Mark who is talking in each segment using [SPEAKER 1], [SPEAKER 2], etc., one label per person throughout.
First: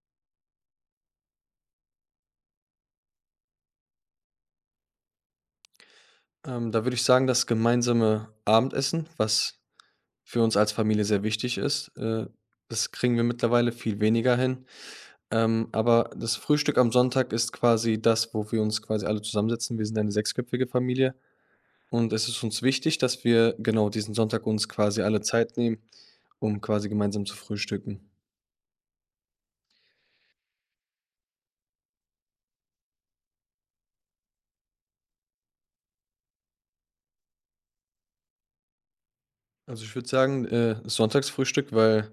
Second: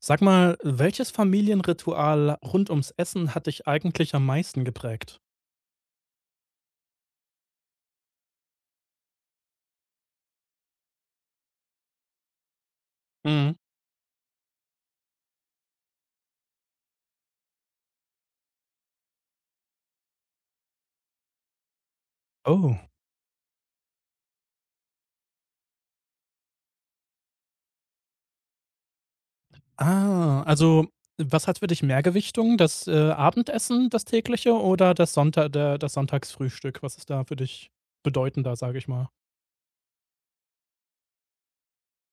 [SPEAKER 1] Sag mal, welches Familienritual rund ums Essen hat dich eigentlich am meisten geprägt?
[SPEAKER 2] Da würde ich sagen, das gemeinsame Abendessen, was für uns als Familie sehr wichtig ist, das kriegen wir
[SPEAKER 1] Mhm.
[SPEAKER 2] mittlerweile viel weniger hin. Aber das Frühstück am Sonntag ist quasi das, wo wir uns quasi alle zusammensetzen. Wir sind eine sechsköpfige Familie und es ist uns
[SPEAKER 1] Oh.
[SPEAKER 2] wichtig, dass wir genau diesen Sonntag uns quasi alle Zeit nehmen, um quasi gemeinsam zu frühstücken.
[SPEAKER 1] Ah, also, was hat für dich mehr Gewichtung? Das, Abendessen, das tägliche oder das Sonntagsfrühstück? Was ist da für dich bedeutender, sage ich mal?
[SPEAKER 2] Also ich würde sagen, das Sonntagsfrühstück, weil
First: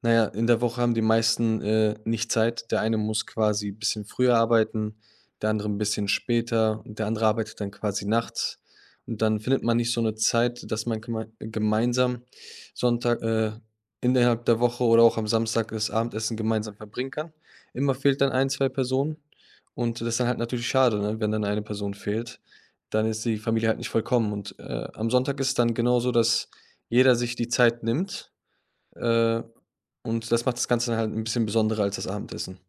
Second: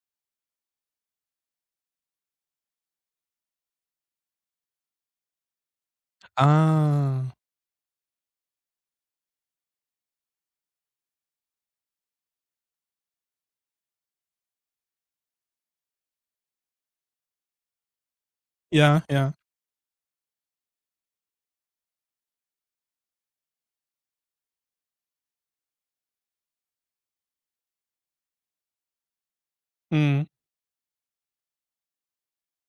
[SPEAKER 2] naja, in der Woche haben die meisten, nicht Zeit. Der eine muss quasi ein bisschen früher arbeiten, der andere ein bisschen später und der andere
[SPEAKER 1] Ah.
[SPEAKER 2] arbeitet dann quasi nachts. Und dann findet man nicht so eine Zeit, dass man gemeinsam Sonntag innerhalb der Woche oder auch am Samstag das Abendessen gemeinsam verbringen kann. Immer fehlt dann ein 2
[SPEAKER 1] Ja,
[SPEAKER 2] Personen
[SPEAKER 1] ja.
[SPEAKER 2] und das ist dann halt natürlich schade, ne? Wenn dann eine Person fehlt, dann ist die Familie halt nicht vollkommen. Und, am Sonntag ist es dann genauso, dass jeder sich die Zeit nimmt äh,
[SPEAKER 1] Mhm.
[SPEAKER 2] und das macht das Ganze dann halt ein bisschen besonderer als das Abendessen.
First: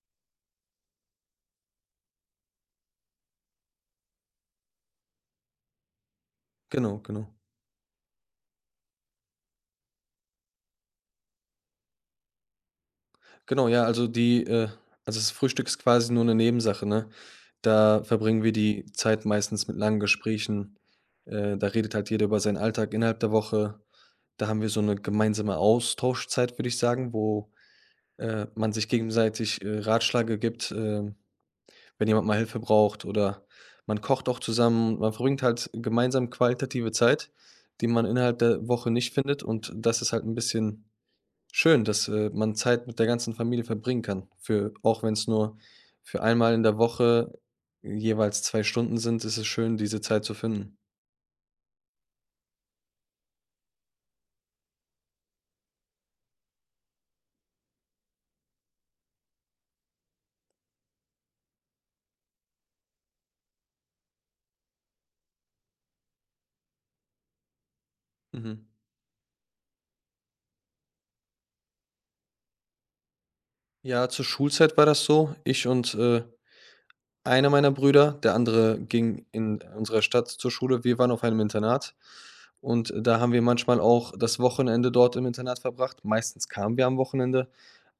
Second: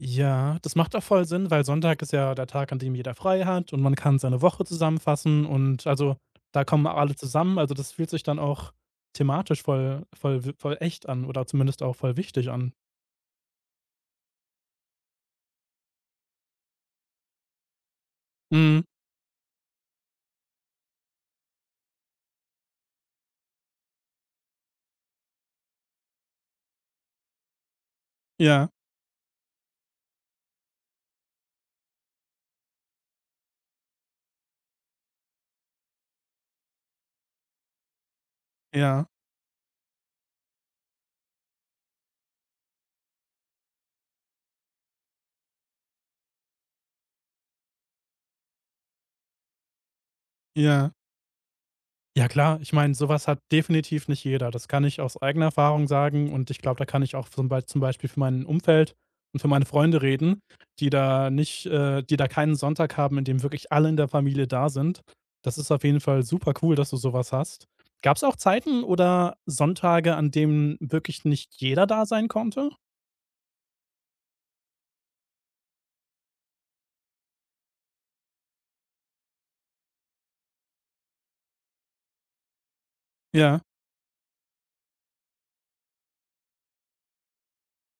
[SPEAKER 1] Ja, das macht auch voll Sinn, weil Sonntag ist ja der Tag, an dem jeder frei hat, und man kann seine Woche zusammenfassen, und also, da kommen
[SPEAKER 2] Genau,
[SPEAKER 1] alle
[SPEAKER 2] genau.
[SPEAKER 1] zusammen. Also, das fühlt sich dann auch thematisch voll echt an, oder zumindest auch voll wichtig an.
[SPEAKER 2] Genau, ja, also die also das Frühstück ist quasi nur eine Nebensache, ne? Da verbringen wir
[SPEAKER 1] Mhm.
[SPEAKER 2] die Zeit meistens mit langen Gesprächen. Da redet halt jeder über seinen Alltag innerhalb der Woche. Da haben wir so eine gemeinsame Austauschzeit, würde ich sagen, wo,
[SPEAKER 1] Ja,
[SPEAKER 2] man sich gegenseitig, Ratschläge gibt, wenn jemand mal Hilfe braucht oder man kocht auch zusammen. Man verbringt halt gemeinsam qualitative Zeit, die man innerhalb der Woche
[SPEAKER 1] ja,
[SPEAKER 2] nicht findet und das ist halt ein bisschen schön, dass, man Zeit mit der ganzen Familie verbringen kann, für auch wenn es nur für einmal in der Woche jeweils 2 Stunden sind, ist es schön, diese Zeit zu finden.
[SPEAKER 1] ja. Ja klar, ich meine, sowas hat definitiv nicht jeder. Das kann ich aus eigener Erfahrung sagen, und ich glaube, da kann ich auch zum Beispiel für mein Umfeld und für meine Freunde reden, die da keinen Sonntag haben, in dem wirklich alle in der Familie da sind. Das ist auf jeden Fall super cool, dass du sowas hast. Gab's auch
[SPEAKER 2] Mhm.
[SPEAKER 1] Zeiten oder Sonntage, an denen wirklich nicht jeder da sein konnte?
[SPEAKER 2] Ja, zur Schulzeit war das so. Ich und, einer meiner Brüder, der andere ging in unserer Stadt zur Schule. Wir waren auf einem Internat und da haben wir
[SPEAKER 1] Ja.
[SPEAKER 2] manchmal auch das Wochenende dort im Internat verbracht. Meistens kamen wir am Wochenende.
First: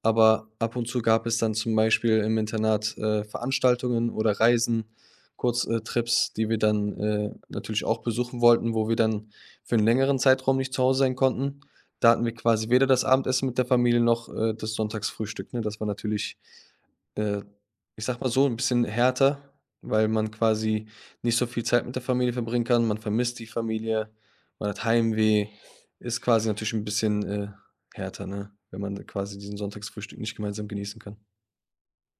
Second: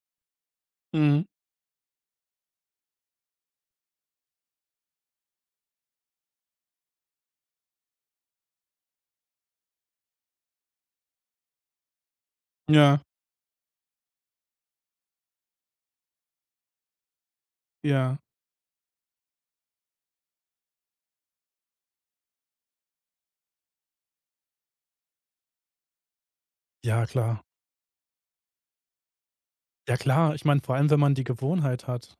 [SPEAKER 2] Aber ab und zu
[SPEAKER 1] Mhm.
[SPEAKER 2] gab es dann zum Beispiel im Internat, Veranstaltungen oder Reisen, Kurztrips, Trips, die wir dann, natürlich auch besuchen wollten, wo wir dann für einen längeren Zeitraum nicht zu Hause sein konnten. Da hatten wir quasi weder
[SPEAKER 1] Ja,
[SPEAKER 2] das Abendessen mit der Familie noch, das Sonntagsfrühstück, ne? Das war natürlich, äh, ich
[SPEAKER 1] ja.
[SPEAKER 2] sag mal so, ein bisschen härter, weil man quasi nicht so viel Zeit mit der Familie verbringen kann. Man vermisst die Familie, man hat Heimweh, ist quasi natürlich ein
[SPEAKER 1] Ja,
[SPEAKER 2] bisschen,
[SPEAKER 1] klar.
[SPEAKER 2] härter, ne? Wenn man quasi diesen
[SPEAKER 1] Ja
[SPEAKER 2] Sonntagsfrühstück
[SPEAKER 1] klar,
[SPEAKER 2] nicht
[SPEAKER 1] ich meine,
[SPEAKER 2] gemeinsam
[SPEAKER 1] vor allem,
[SPEAKER 2] genießen
[SPEAKER 1] wenn man
[SPEAKER 2] kann.
[SPEAKER 1] die Gewohnheit hat.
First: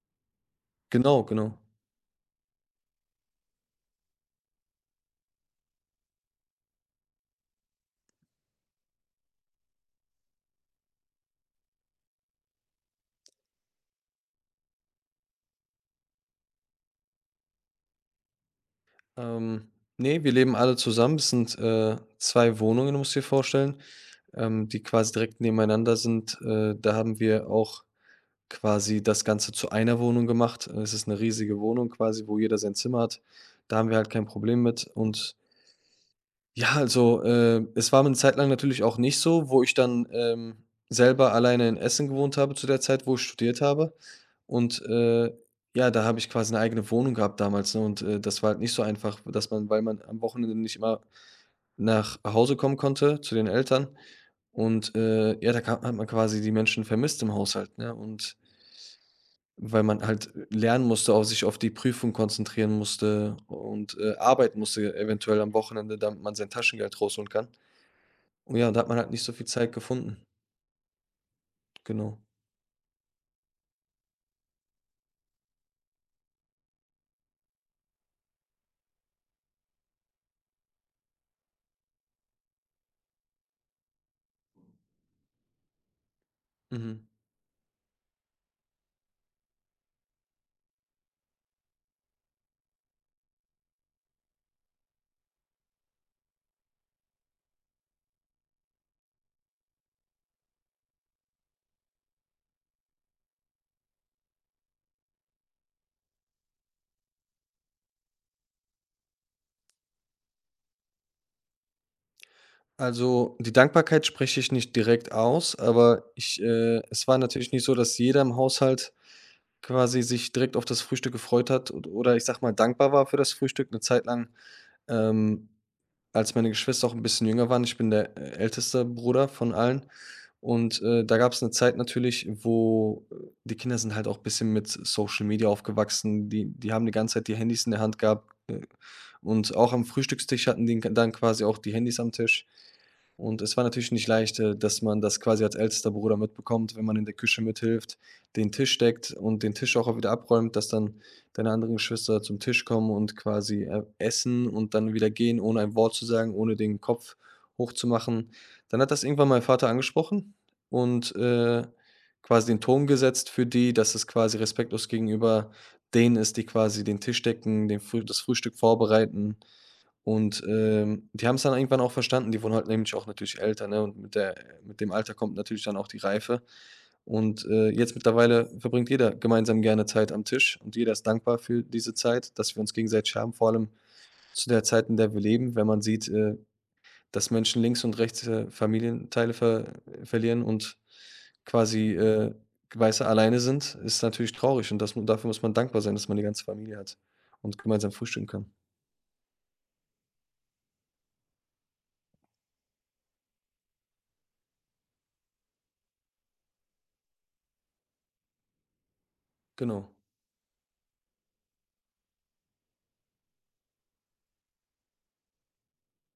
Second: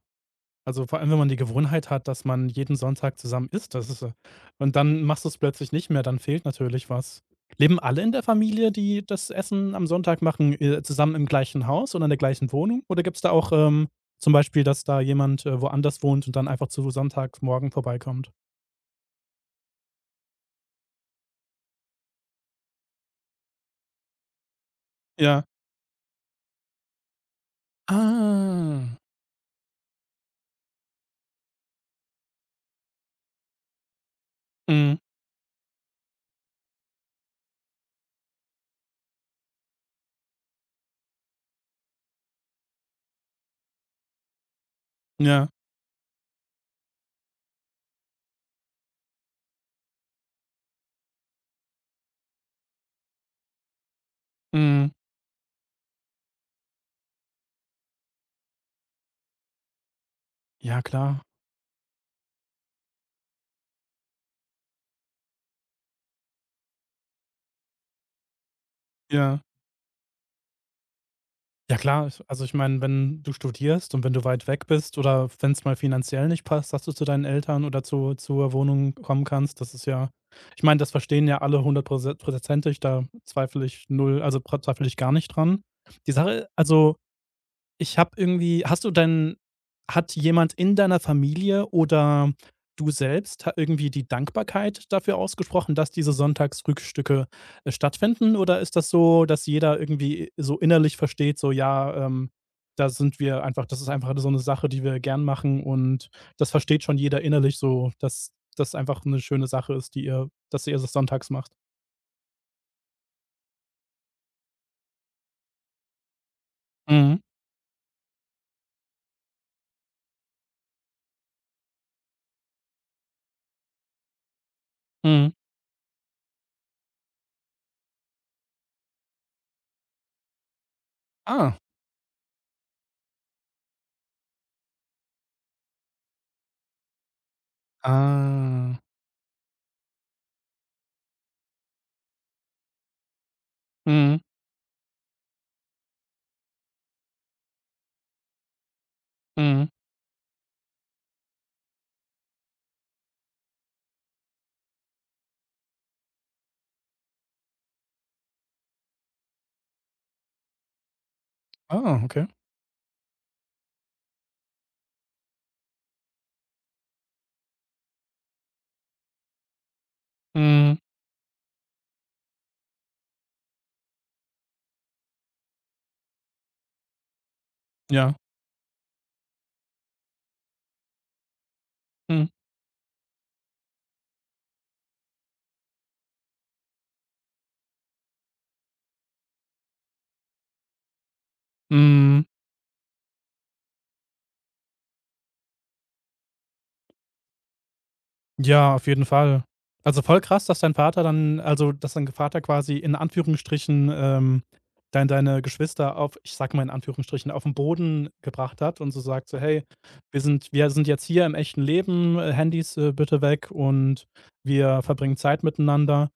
[SPEAKER 1] Also, vor allem, wenn
[SPEAKER 2] Genau,
[SPEAKER 1] man die
[SPEAKER 2] genau.
[SPEAKER 1] Gewohnheit hat, dass man jeden Sonntag zusammen isst, das ist, und dann machst du's plötzlich nicht mehr, dann fehlt natürlich was. Leben alle in der Familie, die das Essen am Sonntag machen, zusammen im gleichen Haus oder in der gleichen Wohnung? Oder gibt's da auch, zum Beispiel, dass da jemand, woanders wohnt und dann einfach zu Sonntagmorgen vorbeikommt?
[SPEAKER 2] Ähm, ne, wir leben alle zusammen. Es sind, 2 Wohnungen, musst du dir vorstellen, die quasi direkt
[SPEAKER 1] Ja.
[SPEAKER 2] nebeneinander sind. Da haben wir auch
[SPEAKER 1] Ah.
[SPEAKER 2] quasi das Ganze zu einer Wohnung gemacht. Es ist eine riesige Wohnung quasi, wo jeder sein Zimmer hat. Da haben wir halt kein Problem mit
[SPEAKER 1] Mhm.
[SPEAKER 2] und ja, also, es war eine Zeit lang natürlich auch nicht so, wo ich dann, selber alleine in Essen gewohnt habe zu der Zeit, wo ich studiert habe. Und,
[SPEAKER 1] Ja.
[SPEAKER 2] ja, da habe ich quasi eine eigene Wohnung gehabt damals, ne? Und, das war halt nicht so einfach, dass man weil man am Wochenende nicht immer nach Hause kommen konnte zu den Eltern.
[SPEAKER 1] Mhm.
[SPEAKER 2] Und, ja, da ka hat man quasi die Menschen vermisst im Haushalt, ne? Und weil man halt
[SPEAKER 1] Ja,
[SPEAKER 2] lernen musste,
[SPEAKER 1] klar.
[SPEAKER 2] auf sich auf die Prüfung konzentrieren musste und, arbeiten musste eventuell am Wochenende, damit man sein Taschengeld rausholen kann. Ja, und ja, da hat man halt nicht so
[SPEAKER 1] Ja.
[SPEAKER 2] viel Zeit gefunden.
[SPEAKER 1] Ja klar,
[SPEAKER 2] Genau.
[SPEAKER 1] ich meine, wenn du studierst und wenn du weit weg bist oder wenn es mal finanziell nicht passt, dass du zu deinen Eltern oder zu zur Wohnung kommen kannst, das ist ja, ich meine, das verstehen ja alle hundertprose prozentig, da zweifle ich null, also, pra zweifle ich gar nicht dran. Die Sache also
[SPEAKER 2] Mhm.
[SPEAKER 1] ich habe irgendwie hast du denn hat jemand in deiner Familie oder du selbst ha irgendwie die Dankbarkeit dafür ausgesprochen, dass diese Sonntagsfrühstücke, stattfinden? Oder ist das so, dass jeder irgendwie so innerlich versteht, so: „Ja, da sind wir einfach das ist einfach so eine Sache, die wir gern machen" und das versteht schon jeder innerlich so, dass das einfach eine schöne Sache ist, die ihr dass ihr das sonntags macht?
[SPEAKER 2] Also, die Dankbarkeit spreche ich nicht direkt aus, aber ich es war
[SPEAKER 1] Mhm,
[SPEAKER 2] natürlich nicht so, dass jeder im Haushalt quasi sich direkt auf das Frühstück gefreut hat od oder ich sage mal, dankbar war für das Frühstück eine Zeit lang,
[SPEAKER 1] mhm.
[SPEAKER 2] ähm, als meine Geschwister auch ein bisschen jünger waren. Ich bin der, älteste Bruder von allen und, da gab es eine
[SPEAKER 1] Ah,
[SPEAKER 2] Zeit natürlich, wo die Kinder sind halt auch ein bisschen mit Social Media aufgewachsen. Die haben die ganze Zeit die Handys in der Hand gehabt,
[SPEAKER 1] ah.
[SPEAKER 2] und auch am Frühstückstisch hatten die dann quasi auch die Handys am Tisch. Und es war natürlich nicht
[SPEAKER 1] Mhm,
[SPEAKER 2] leicht, dass man das quasi als ältester Bruder mitbekommt, wenn man in der Küche mithilft, den Tisch deckt und den
[SPEAKER 1] mhm.
[SPEAKER 2] Tisch auch wieder abräumt, dass dann deine anderen Geschwister zum Tisch kommen und quasi essen und dann wieder gehen, ohne ein Wort zu sagen, ohne den Kopf hochzumachen. Dann hat das irgendwann mein Vater angesprochen und
[SPEAKER 1] Ah, okay.
[SPEAKER 2] quasi den Ton gesetzt für die, dass es quasi respektlos gegenüber denen ist, die quasi den Tisch decken, den Früh das Frühstück vorbereiten und,
[SPEAKER 1] Mhm,
[SPEAKER 2] die haben es dann irgendwann auch verstanden. Die wurden halt nämlich auch natürlich älter, ne? Und mit dem Alter kommt natürlich dann auch die Reife. Und, jetzt
[SPEAKER 1] ja.
[SPEAKER 2] mittlerweile verbringt jeder gemeinsam gerne Zeit am Tisch und jeder ist dankbar für diese
[SPEAKER 1] Mhm.
[SPEAKER 2] Zeit, dass wir uns gegenseitig haben, vor allem zu der Zeit, in der wir leben, wenn man sieht, dass Menschen links und rechts, Familienteile verlieren und quasi,
[SPEAKER 1] Mhm.
[SPEAKER 2] weißt du, alleine sind, ist natürlich traurig und das dafür muss man dankbar sein, dass man die ganze Familie hat und gemeinsam frühstücken kann.
[SPEAKER 1] Ja, auf jeden Fall. Also, voll krass, dass dein Vater quasi in Anführungsstrichen, deine Geschwister auf, ich sage mal, in Anführungsstrichen, auf den Boden gebracht hat und so sagt, so: „Hey,
[SPEAKER 2] Genau.
[SPEAKER 1] wir sind jetzt hier im echten Leben, Handys, bitte weg, und wir verbringen Zeit miteinander."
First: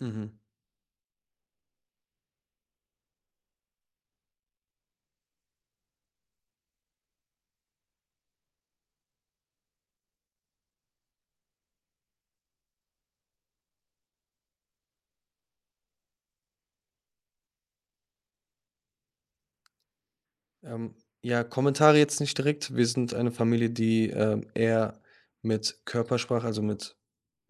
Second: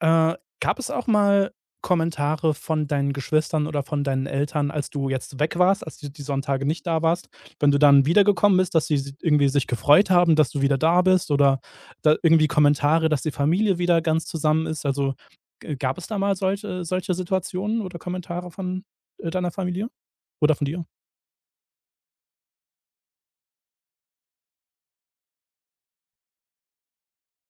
[SPEAKER 1] Äh,
[SPEAKER 2] Mhm.
[SPEAKER 1] gab es auch mal Kommentare von deinen Geschwistern oder von deinen Eltern, als du jetzt weg warst, als du die Sonntage nicht da warst, wenn du dann wiedergekommen bist, dass sie si irgendwie sich gefreut haben, dass du wieder da bist, oder da irgendwie Kommentare, dass die Familie wieder ganz zusammen ist? Also, g gab es da mal solche Situationen oder Kommentare von, deiner Familie oder von dir?
[SPEAKER 2] Ähm, ja, Kommentare jetzt nicht direkt. Wir sind eine Familie, die, eher mit Körpersprache, also mit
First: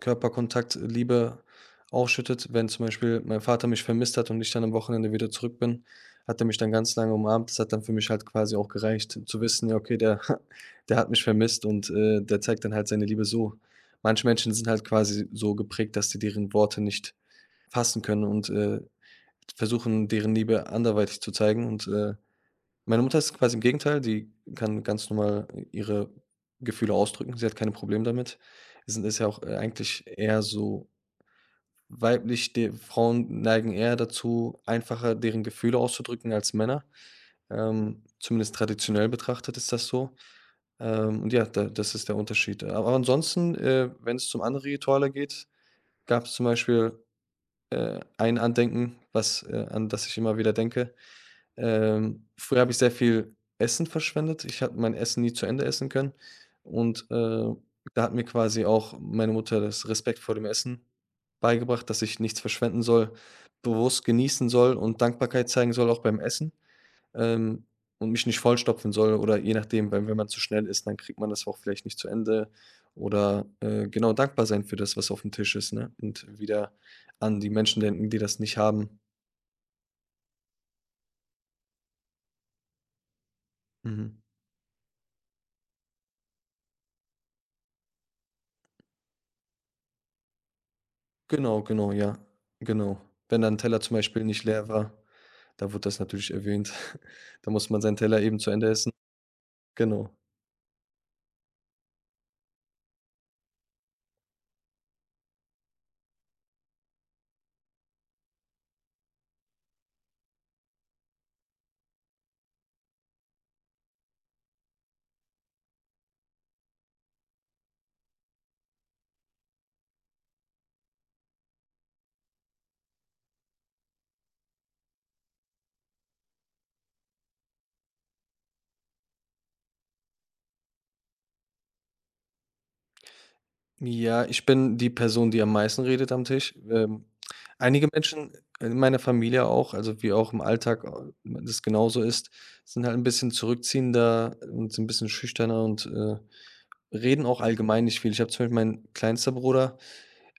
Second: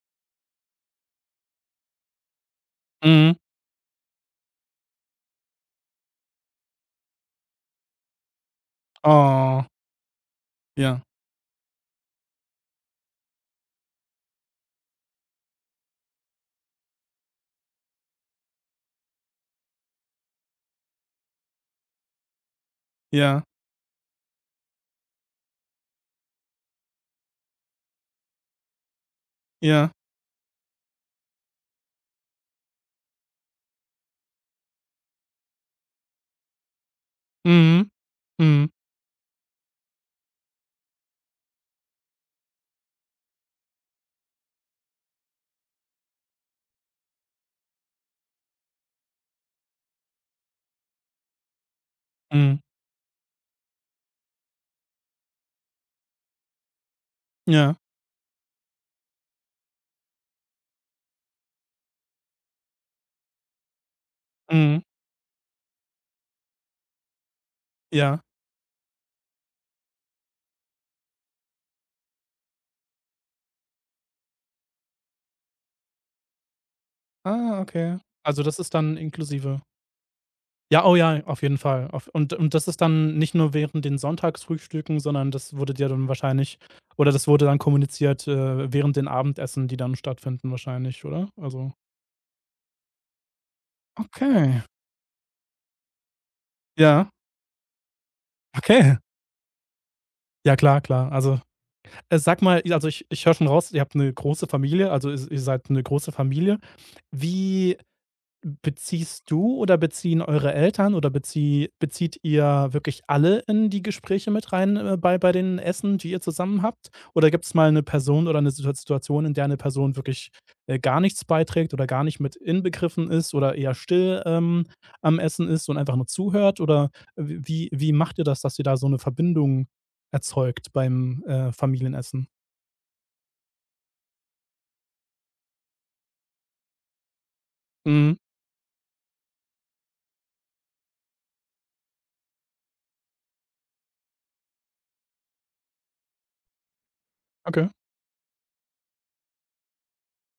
[SPEAKER 2] Körperkontakt Liebe ausschüttet. Wenn zum Beispiel
[SPEAKER 1] Mhm.
[SPEAKER 2] mein Vater mich vermisst hat und ich dann am Wochenende wieder zurück bin, hat er mich dann ganz lange umarmt. Das hat dann für mich halt quasi auch gereicht zu
[SPEAKER 1] Oh,
[SPEAKER 2] wissen: „Ja, okay, der der
[SPEAKER 1] ja,
[SPEAKER 2] hat mich vermisst und, der zeigt dann halt seine Liebe so." Manche Menschen sind halt quasi so geprägt, dass sie deren Worte nicht fassen können und, versuchen, deren Liebe anderweitig zu zeigen und, meine Mutter ist
[SPEAKER 1] ja,
[SPEAKER 2] quasi im Gegenteil, die kann ganz normal ihre Gefühle ausdrücken. Sie hat keine Probleme damit. Sie sind ist ja auch,
[SPEAKER 1] ja.
[SPEAKER 2] eigentlich eher so weiblich, de Frauen neigen eher dazu, einfacher deren Gefühle auszudrücken als Männer.
[SPEAKER 1] Mhm,
[SPEAKER 2] Zumindest
[SPEAKER 1] mhm,
[SPEAKER 2] traditionell betrachtet ist das so. Und ja, da das ist der Unterschied. Aber ansonsten, wenn es zum anderen Rituale geht, gab es zum Beispiel ein Andenken, was an das ich immer wieder denke.
[SPEAKER 1] mhm,
[SPEAKER 2] Früher habe ich sehr viel Essen verschwendet. Ich habe mein Essen nie zu Ende essen können und,
[SPEAKER 1] ja,
[SPEAKER 2] da hat mir quasi auch meine Mutter das Respekt vor dem Essen beigebracht, dass ich nichts verschwenden soll, bewusst genießen soll
[SPEAKER 1] mhm,
[SPEAKER 2] und Dankbarkeit zeigen soll, auch beim Essen, ähm, und
[SPEAKER 1] ja.
[SPEAKER 2] mich nicht vollstopfen soll oder je nachdem, wenn man zu schnell isst, dann kriegt man das auch vielleicht nicht zu Ende oder, genau, dankbar sein für das, was auf dem Tisch ist, ne, und wieder an die
[SPEAKER 1] Ah,
[SPEAKER 2] Menschen
[SPEAKER 1] okay.
[SPEAKER 2] denken, die das
[SPEAKER 1] Also,
[SPEAKER 2] nicht
[SPEAKER 1] das ist dann
[SPEAKER 2] haben.
[SPEAKER 1] inklusive, ja, oh ja, auf jeden Fall. Auf und das ist dann nicht nur während den
[SPEAKER 2] Mhm.
[SPEAKER 1] Sonntagsfrühstücken, sondern das wurde dir dann wahrscheinlich, oder das wurde dann kommuniziert, während den Abendessen, die dann stattfinden wahrscheinlich, oder?
[SPEAKER 2] Genau,
[SPEAKER 1] Also,
[SPEAKER 2] genau, ja, genau. Wenn dann 'n Teller zum Beispiel nicht
[SPEAKER 1] okay.
[SPEAKER 2] leer war, da wurde das natürlich erwähnt.
[SPEAKER 1] Ja,
[SPEAKER 2] Da muss man seinen Teller eben zu Ende essen.
[SPEAKER 1] okay.
[SPEAKER 2] Genau.
[SPEAKER 1] Ja, klar, klar. Also, sag mal, also, ich höre schon raus, ihr habt eine große Familie, also, is ihr seid eine große Familie. Wie Beziehst du, oder beziehen eure Eltern, oder bezieht ihr wirklich alle in die Gespräche mit rein, bei den Essen, die ihr zusammen habt? Oder gibt es mal eine Person oder eine Situation, in der eine Person wirklich, gar nichts beiträgt oder gar nicht mit inbegriffen ist, oder eher still, am Essen ist und einfach nur zuhört? Oder w wie wie macht ihr das, dass ihr da so eine Verbindung erzeugt beim, Familienessen?
[SPEAKER 2] Ja, ich bin die Person, die am meisten redet am Tisch. Einige
[SPEAKER 1] Mhm,
[SPEAKER 2] Menschen in meiner Familie auch, also, wie auch im Alltag, das genauso ist, sind halt 'n bisschen zurückziehender und sind 'n bisschen schüchterner und, reden auch
[SPEAKER 1] okay.
[SPEAKER 2] allgemein nicht viel. Ich habe zum Beispiel meinen kleinster Bruder,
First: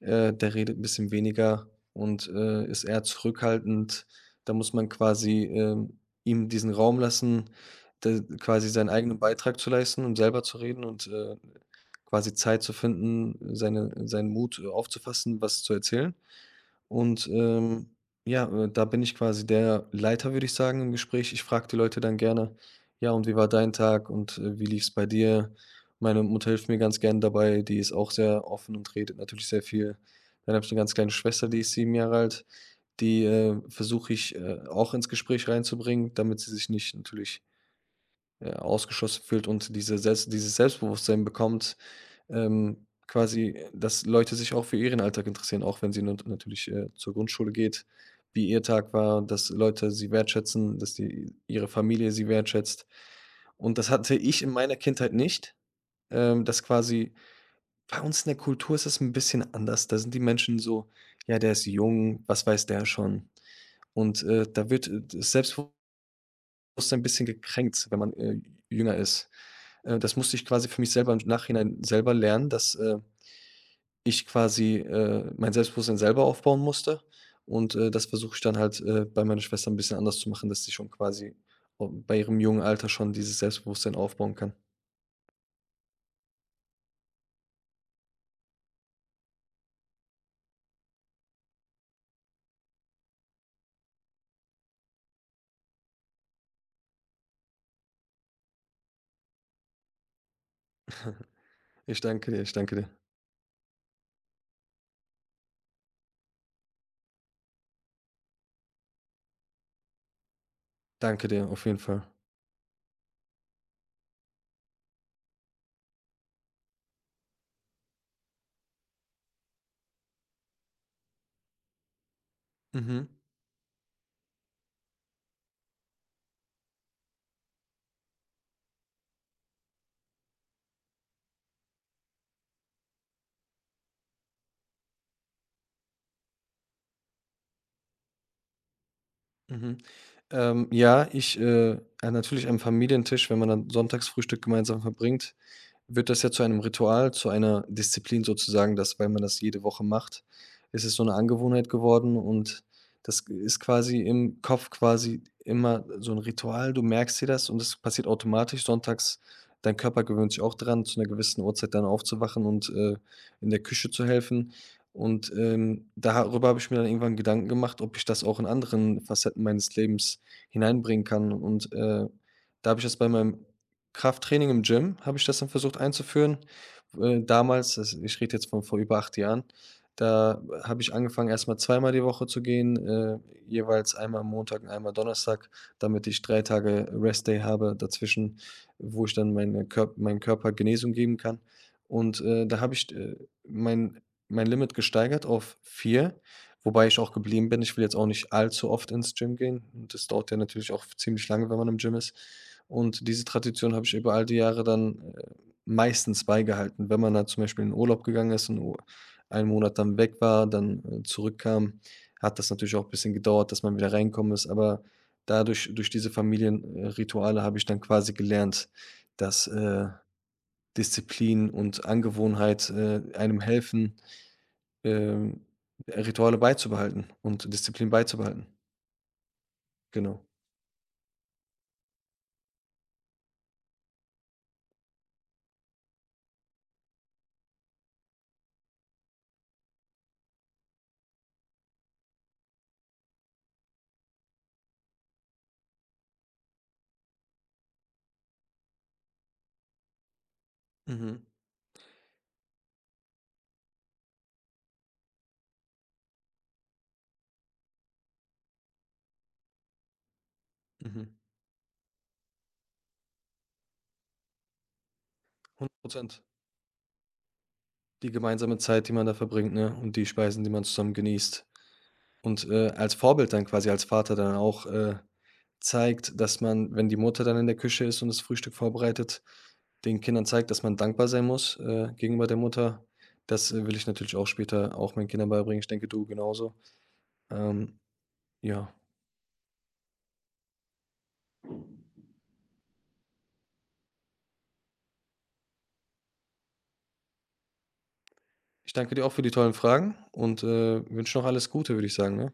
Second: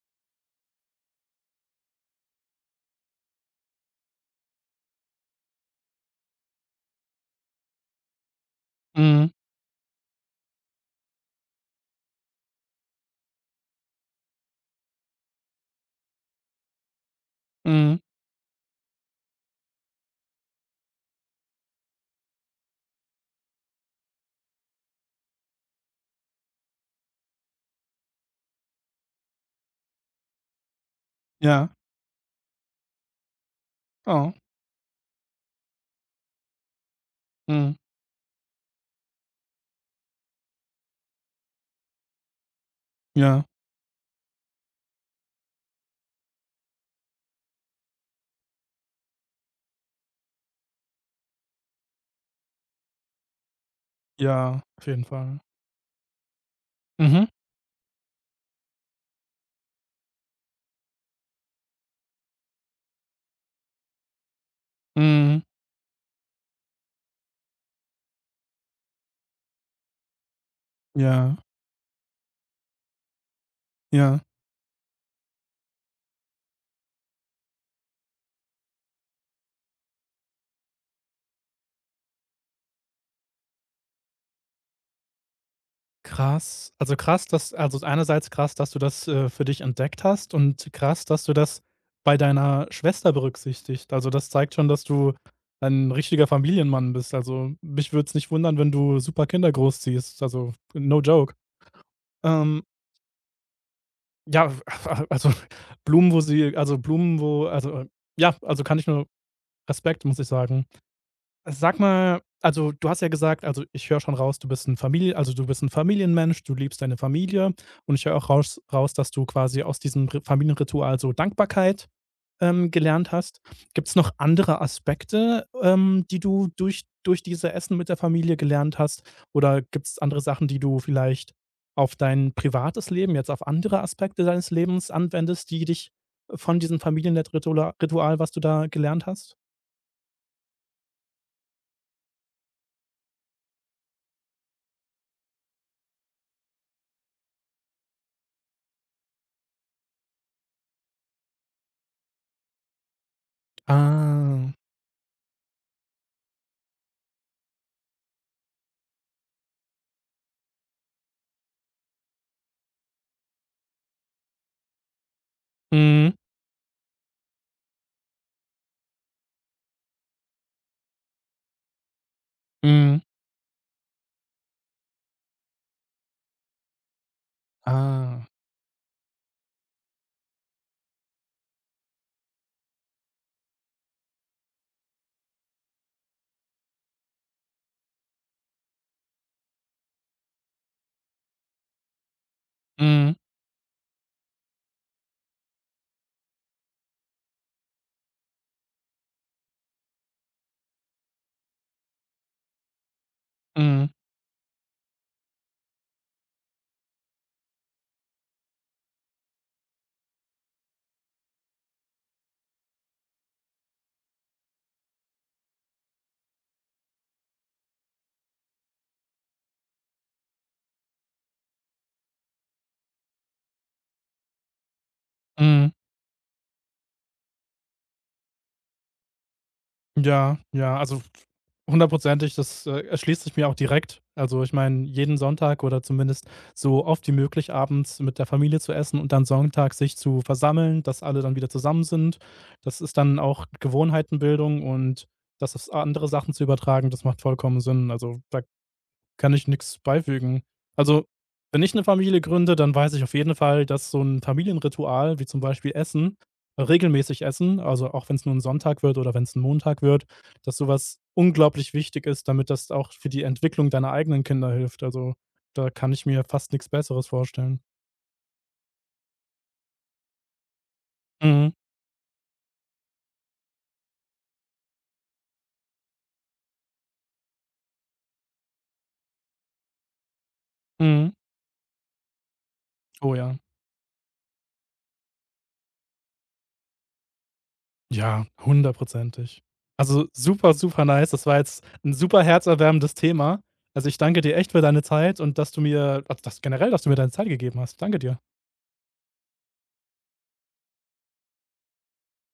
[SPEAKER 2] der redet ein bisschen weniger und, ist eher zurückhaltend. Da muss man quasi, ihm diesen Raum lassen, da quasi seinen eigenen
[SPEAKER 1] Mhm,
[SPEAKER 2] Beitrag zu leisten und selber zu reden und, quasi Zeit zu finden, seinen Mut, aufzufassen, was zu erzählen. Und,
[SPEAKER 1] mhm.
[SPEAKER 2] ja, da bin ich quasi der Leiter, würde ich sagen, im Gespräch. Ich frage die Leute dann gerne: „Ja, und wie war dein Tag und, wie lief's bei dir?" Meine Mutter hilft mir ganz gerne dabei, die ist auch sehr offen und redet natürlich sehr viel. Dann habe ich eine ganz kleine Schwester, die
[SPEAKER 1] Ja.
[SPEAKER 2] ist 7 Jahre alt, die, versuche ich,
[SPEAKER 1] Oh.
[SPEAKER 2] auch ins Gespräch reinzubringen, damit sie sich nicht natürlich,
[SPEAKER 1] Mhm.
[SPEAKER 2] ausgeschlossen fühlt und diese Selbst dieses Selbstbewusstsein bekommt,
[SPEAKER 1] Ja.
[SPEAKER 2] quasi, dass Leute sich auch für ihren Alltag interessieren, auch wenn sie natürlich, zur Grundschule geht, wie ihr Tag war, dass Leute sie wertschätzen, dass die ihre Familie sie wertschätzt. Und das hatte ich in
[SPEAKER 1] Ja,
[SPEAKER 2] meiner
[SPEAKER 1] auf jeden
[SPEAKER 2] Kindheit
[SPEAKER 1] Fall.
[SPEAKER 2] nicht, dass quasi
[SPEAKER 1] Mhm,
[SPEAKER 2] bei uns in der Kultur ist es ein bisschen anders. Da sind die Menschen so: „Ja, der ist jung, was weiß der schon?" Und, da wird, das
[SPEAKER 1] mhm.
[SPEAKER 2] Selbstbewusstsein 'n bisschen gekränkt, wenn man, jünger ist. Das musste ich quasi für mich selber im
[SPEAKER 1] Ja,
[SPEAKER 2] Nachhinein selber lernen, dass,
[SPEAKER 1] ja.
[SPEAKER 2] ich quasi, mein Selbstbewusstsein selber aufbauen musste. Und, das versuche ich dann halt, bei meiner Schwester ein bisschen anders zu machen, dass sie schon quasi o bei ihrem jungen Alter schon dieses Selbstbewusstsein aufbauen kann.
[SPEAKER 1] Krass. Also, krass, dass also, einerseits krass, dass du das, für dich entdeckt hast, und krass, dass du das bei deiner Schwester berücksichtigt. Also, das zeigt schon, dass du ein richtiger Familienmann bist. Also, mich würde es nicht wundern, wenn du super Kinder großziehst. Also, no joke.
[SPEAKER 2] Ich danke dir, ich
[SPEAKER 1] Ähm,
[SPEAKER 2] danke dir.
[SPEAKER 1] ja, also, Blumen, wo sie also, Blumen, wo also, äh, ja, also, kann ich nur Respekt, muss ich sagen.
[SPEAKER 2] Danke dir, auf jeden
[SPEAKER 1] Sag
[SPEAKER 2] Fall.
[SPEAKER 1] mal, also du hast ja gesagt, also ich höre schon raus, du bist ein Familienmensch, du liebst deine Familie, und ich höre auch raus, dass du quasi aus diesem Ri Familienritual so Dankbarkeit,
[SPEAKER 2] Mhm,
[SPEAKER 1] gelernt hast. Gibt es noch andere Aspekte, die du durch diese Essen mit der Familie gelernt hast? Oder gibt es andere Sachen, die du vielleicht auf dein privates Leben, jetzt auf andere Aspekte deines Lebens, anwendest, die dich von diesem Ritual, was du da gelernt hast?
[SPEAKER 2] mhm. Ja, ich, natürlich am Familientisch, wenn man dann Sonntagsfrühstück gemeinsam verbringt, wird das ja zu einem Ritual, zu einer Disziplin sozusagen, dass weil man das jede Woche macht, ist es so eine Angewohnheit geworden und das ist quasi im
[SPEAKER 1] Ah.
[SPEAKER 2] Kopf quasi immer so ein Ritual. Du merkst dir das und es passiert automatisch sonntags. Dein Körper gewöhnt sich auch dran, zu einer gewissen Uhrzeit dann aufzuwachen und, in der Küche zu helfen. Und,
[SPEAKER 1] Mhm.
[SPEAKER 2] darüber habe ich mir dann irgendwann Gedanken gemacht, ob ich das auch in anderen Facetten meines Lebens hineinbringen kann. Und, da habe ich das
[SPEAKER 1] Mhm.
[SPEAKER 2] bei meinem Krafttraining im Gym habe ich das dann versucht einzuführen. Damals, das ich
[SPEAKER 1] Ah.
[SPEAKER 2] rede jetzt von vor über 8 Jahren, da habe ich angefangen, erst mal zweimal die Woche zu gehen, jeweils einmal am Montag und einmal Donnerstag, damit ich 3 Tage Rest Day habe dazwischen, wo ich dann meine Körp meinem Körper Genesung geben kann. Und, da habe ich,
[SPEAKER 1] Mhm.
[SPEAKER 2] mein mein Limit gesteigert auf 4, wobei ich auch geblieben bin. Ich will jetzt auch nicht allzu oft ins Gym gehen. Und das dauert ja natürlich auch ziemlich lange, wenn man im Gym ist. Und diese Tradition habe
[SPEAKER 1] Mhm.
[SPEAKER 2] ich über all die Jahre dann, meistens beigehalten. Wenn man dann zum Beispiel in den Urlaub gegangen ist und o einen Monat dann weg war, dann, zurückkam, hat das natürlich auch ein bisschen gedauert, dass man wieder reingekommen ist. Aber dadurch durch diese Familienrituale habe ich dann quasi gelernt, dass, Disziplin und Angewohnheit, einem helfen, ähm,
[SPEAKER 1] Mhm.
[SPEAKER 2] Rituale beizubehalten und Disziplin beizubehalten. Genau.
[SPEAKER 1] Ja, ja, also hundertprozentig, das, erschließt sich mir auch direkt. Also, ich meine, jeden Sonntag, oder zumindest so oft wie möglich abends mit der Familie zu essen, und dann Sonntag sich zu versammeln, dass alle dann wieder zusammen sind. Das ist dann auch Gewohnheitenbildung, und das auf andere Sachen zu übertragen, das macht vollkommen Sinn. Also, da kann ich nichts beifügen. Also,
[SPEAKER 2] Mhm,
[SPEAKER 1] wenn ich eine Familie gründe, dann weiß ich auf jeden Fall, dass so ein Familienritual, wie zum Beispiel Essen regelmäßig Essen, also auch wenn es nur ein Sonntag wird oder wenn es ein Montag wird, dass sowas
[SPEAKER 2] mhm.
[SPEAKER 1] unglaublich wichtig ist, damit das auch für die Entwicklung deiner eigenen Kinder hilft. Also, da kann ich
[SPEAKER 2] 100.
[SPEAKER 1] mir fast nichts Besseres vorstellen.
[SPEAKER 2] Die gemeinsame Zeit, die man da verbringt, ne? Und die Speisen, die man zusammen genießt.
[SPEAKER 1] Mhm,
[SPEAKER 2] Und, als Vorbild dann quasi, als Vater dann auch, zeigt, dass man, wenn die Mutter dann in der Küche ist und das Frühstück vorbereitet, den Kindern zeigt, dass man dankbar
[SPEAKER 1] mhm.
[SPEAKER 2] sein muss, gegenüber der Mutter.
[SPEAKER 1] Oh ja.
[SPEAKER 2] Das, will ich natürlich auch später auch meinen Kindern beibringen. Ich denke, du genauso. Ähm,
[SPEAKER 1] Ja,
[SPEAKER 2] ja.
[SPEAKER 1] hundertprozentig. Also, super, super nice. Das war jetzt ein super herzerwärmendes Thema. Also, ich danke dir echt für deine Zeit, und dass du mir deine Zeit gegeben hast. Danke dir.
[SPEAKER 2] Ich danke dir auch für die tollen Fragen und, wünsche noch alles Gute, würde ich sagen, ne?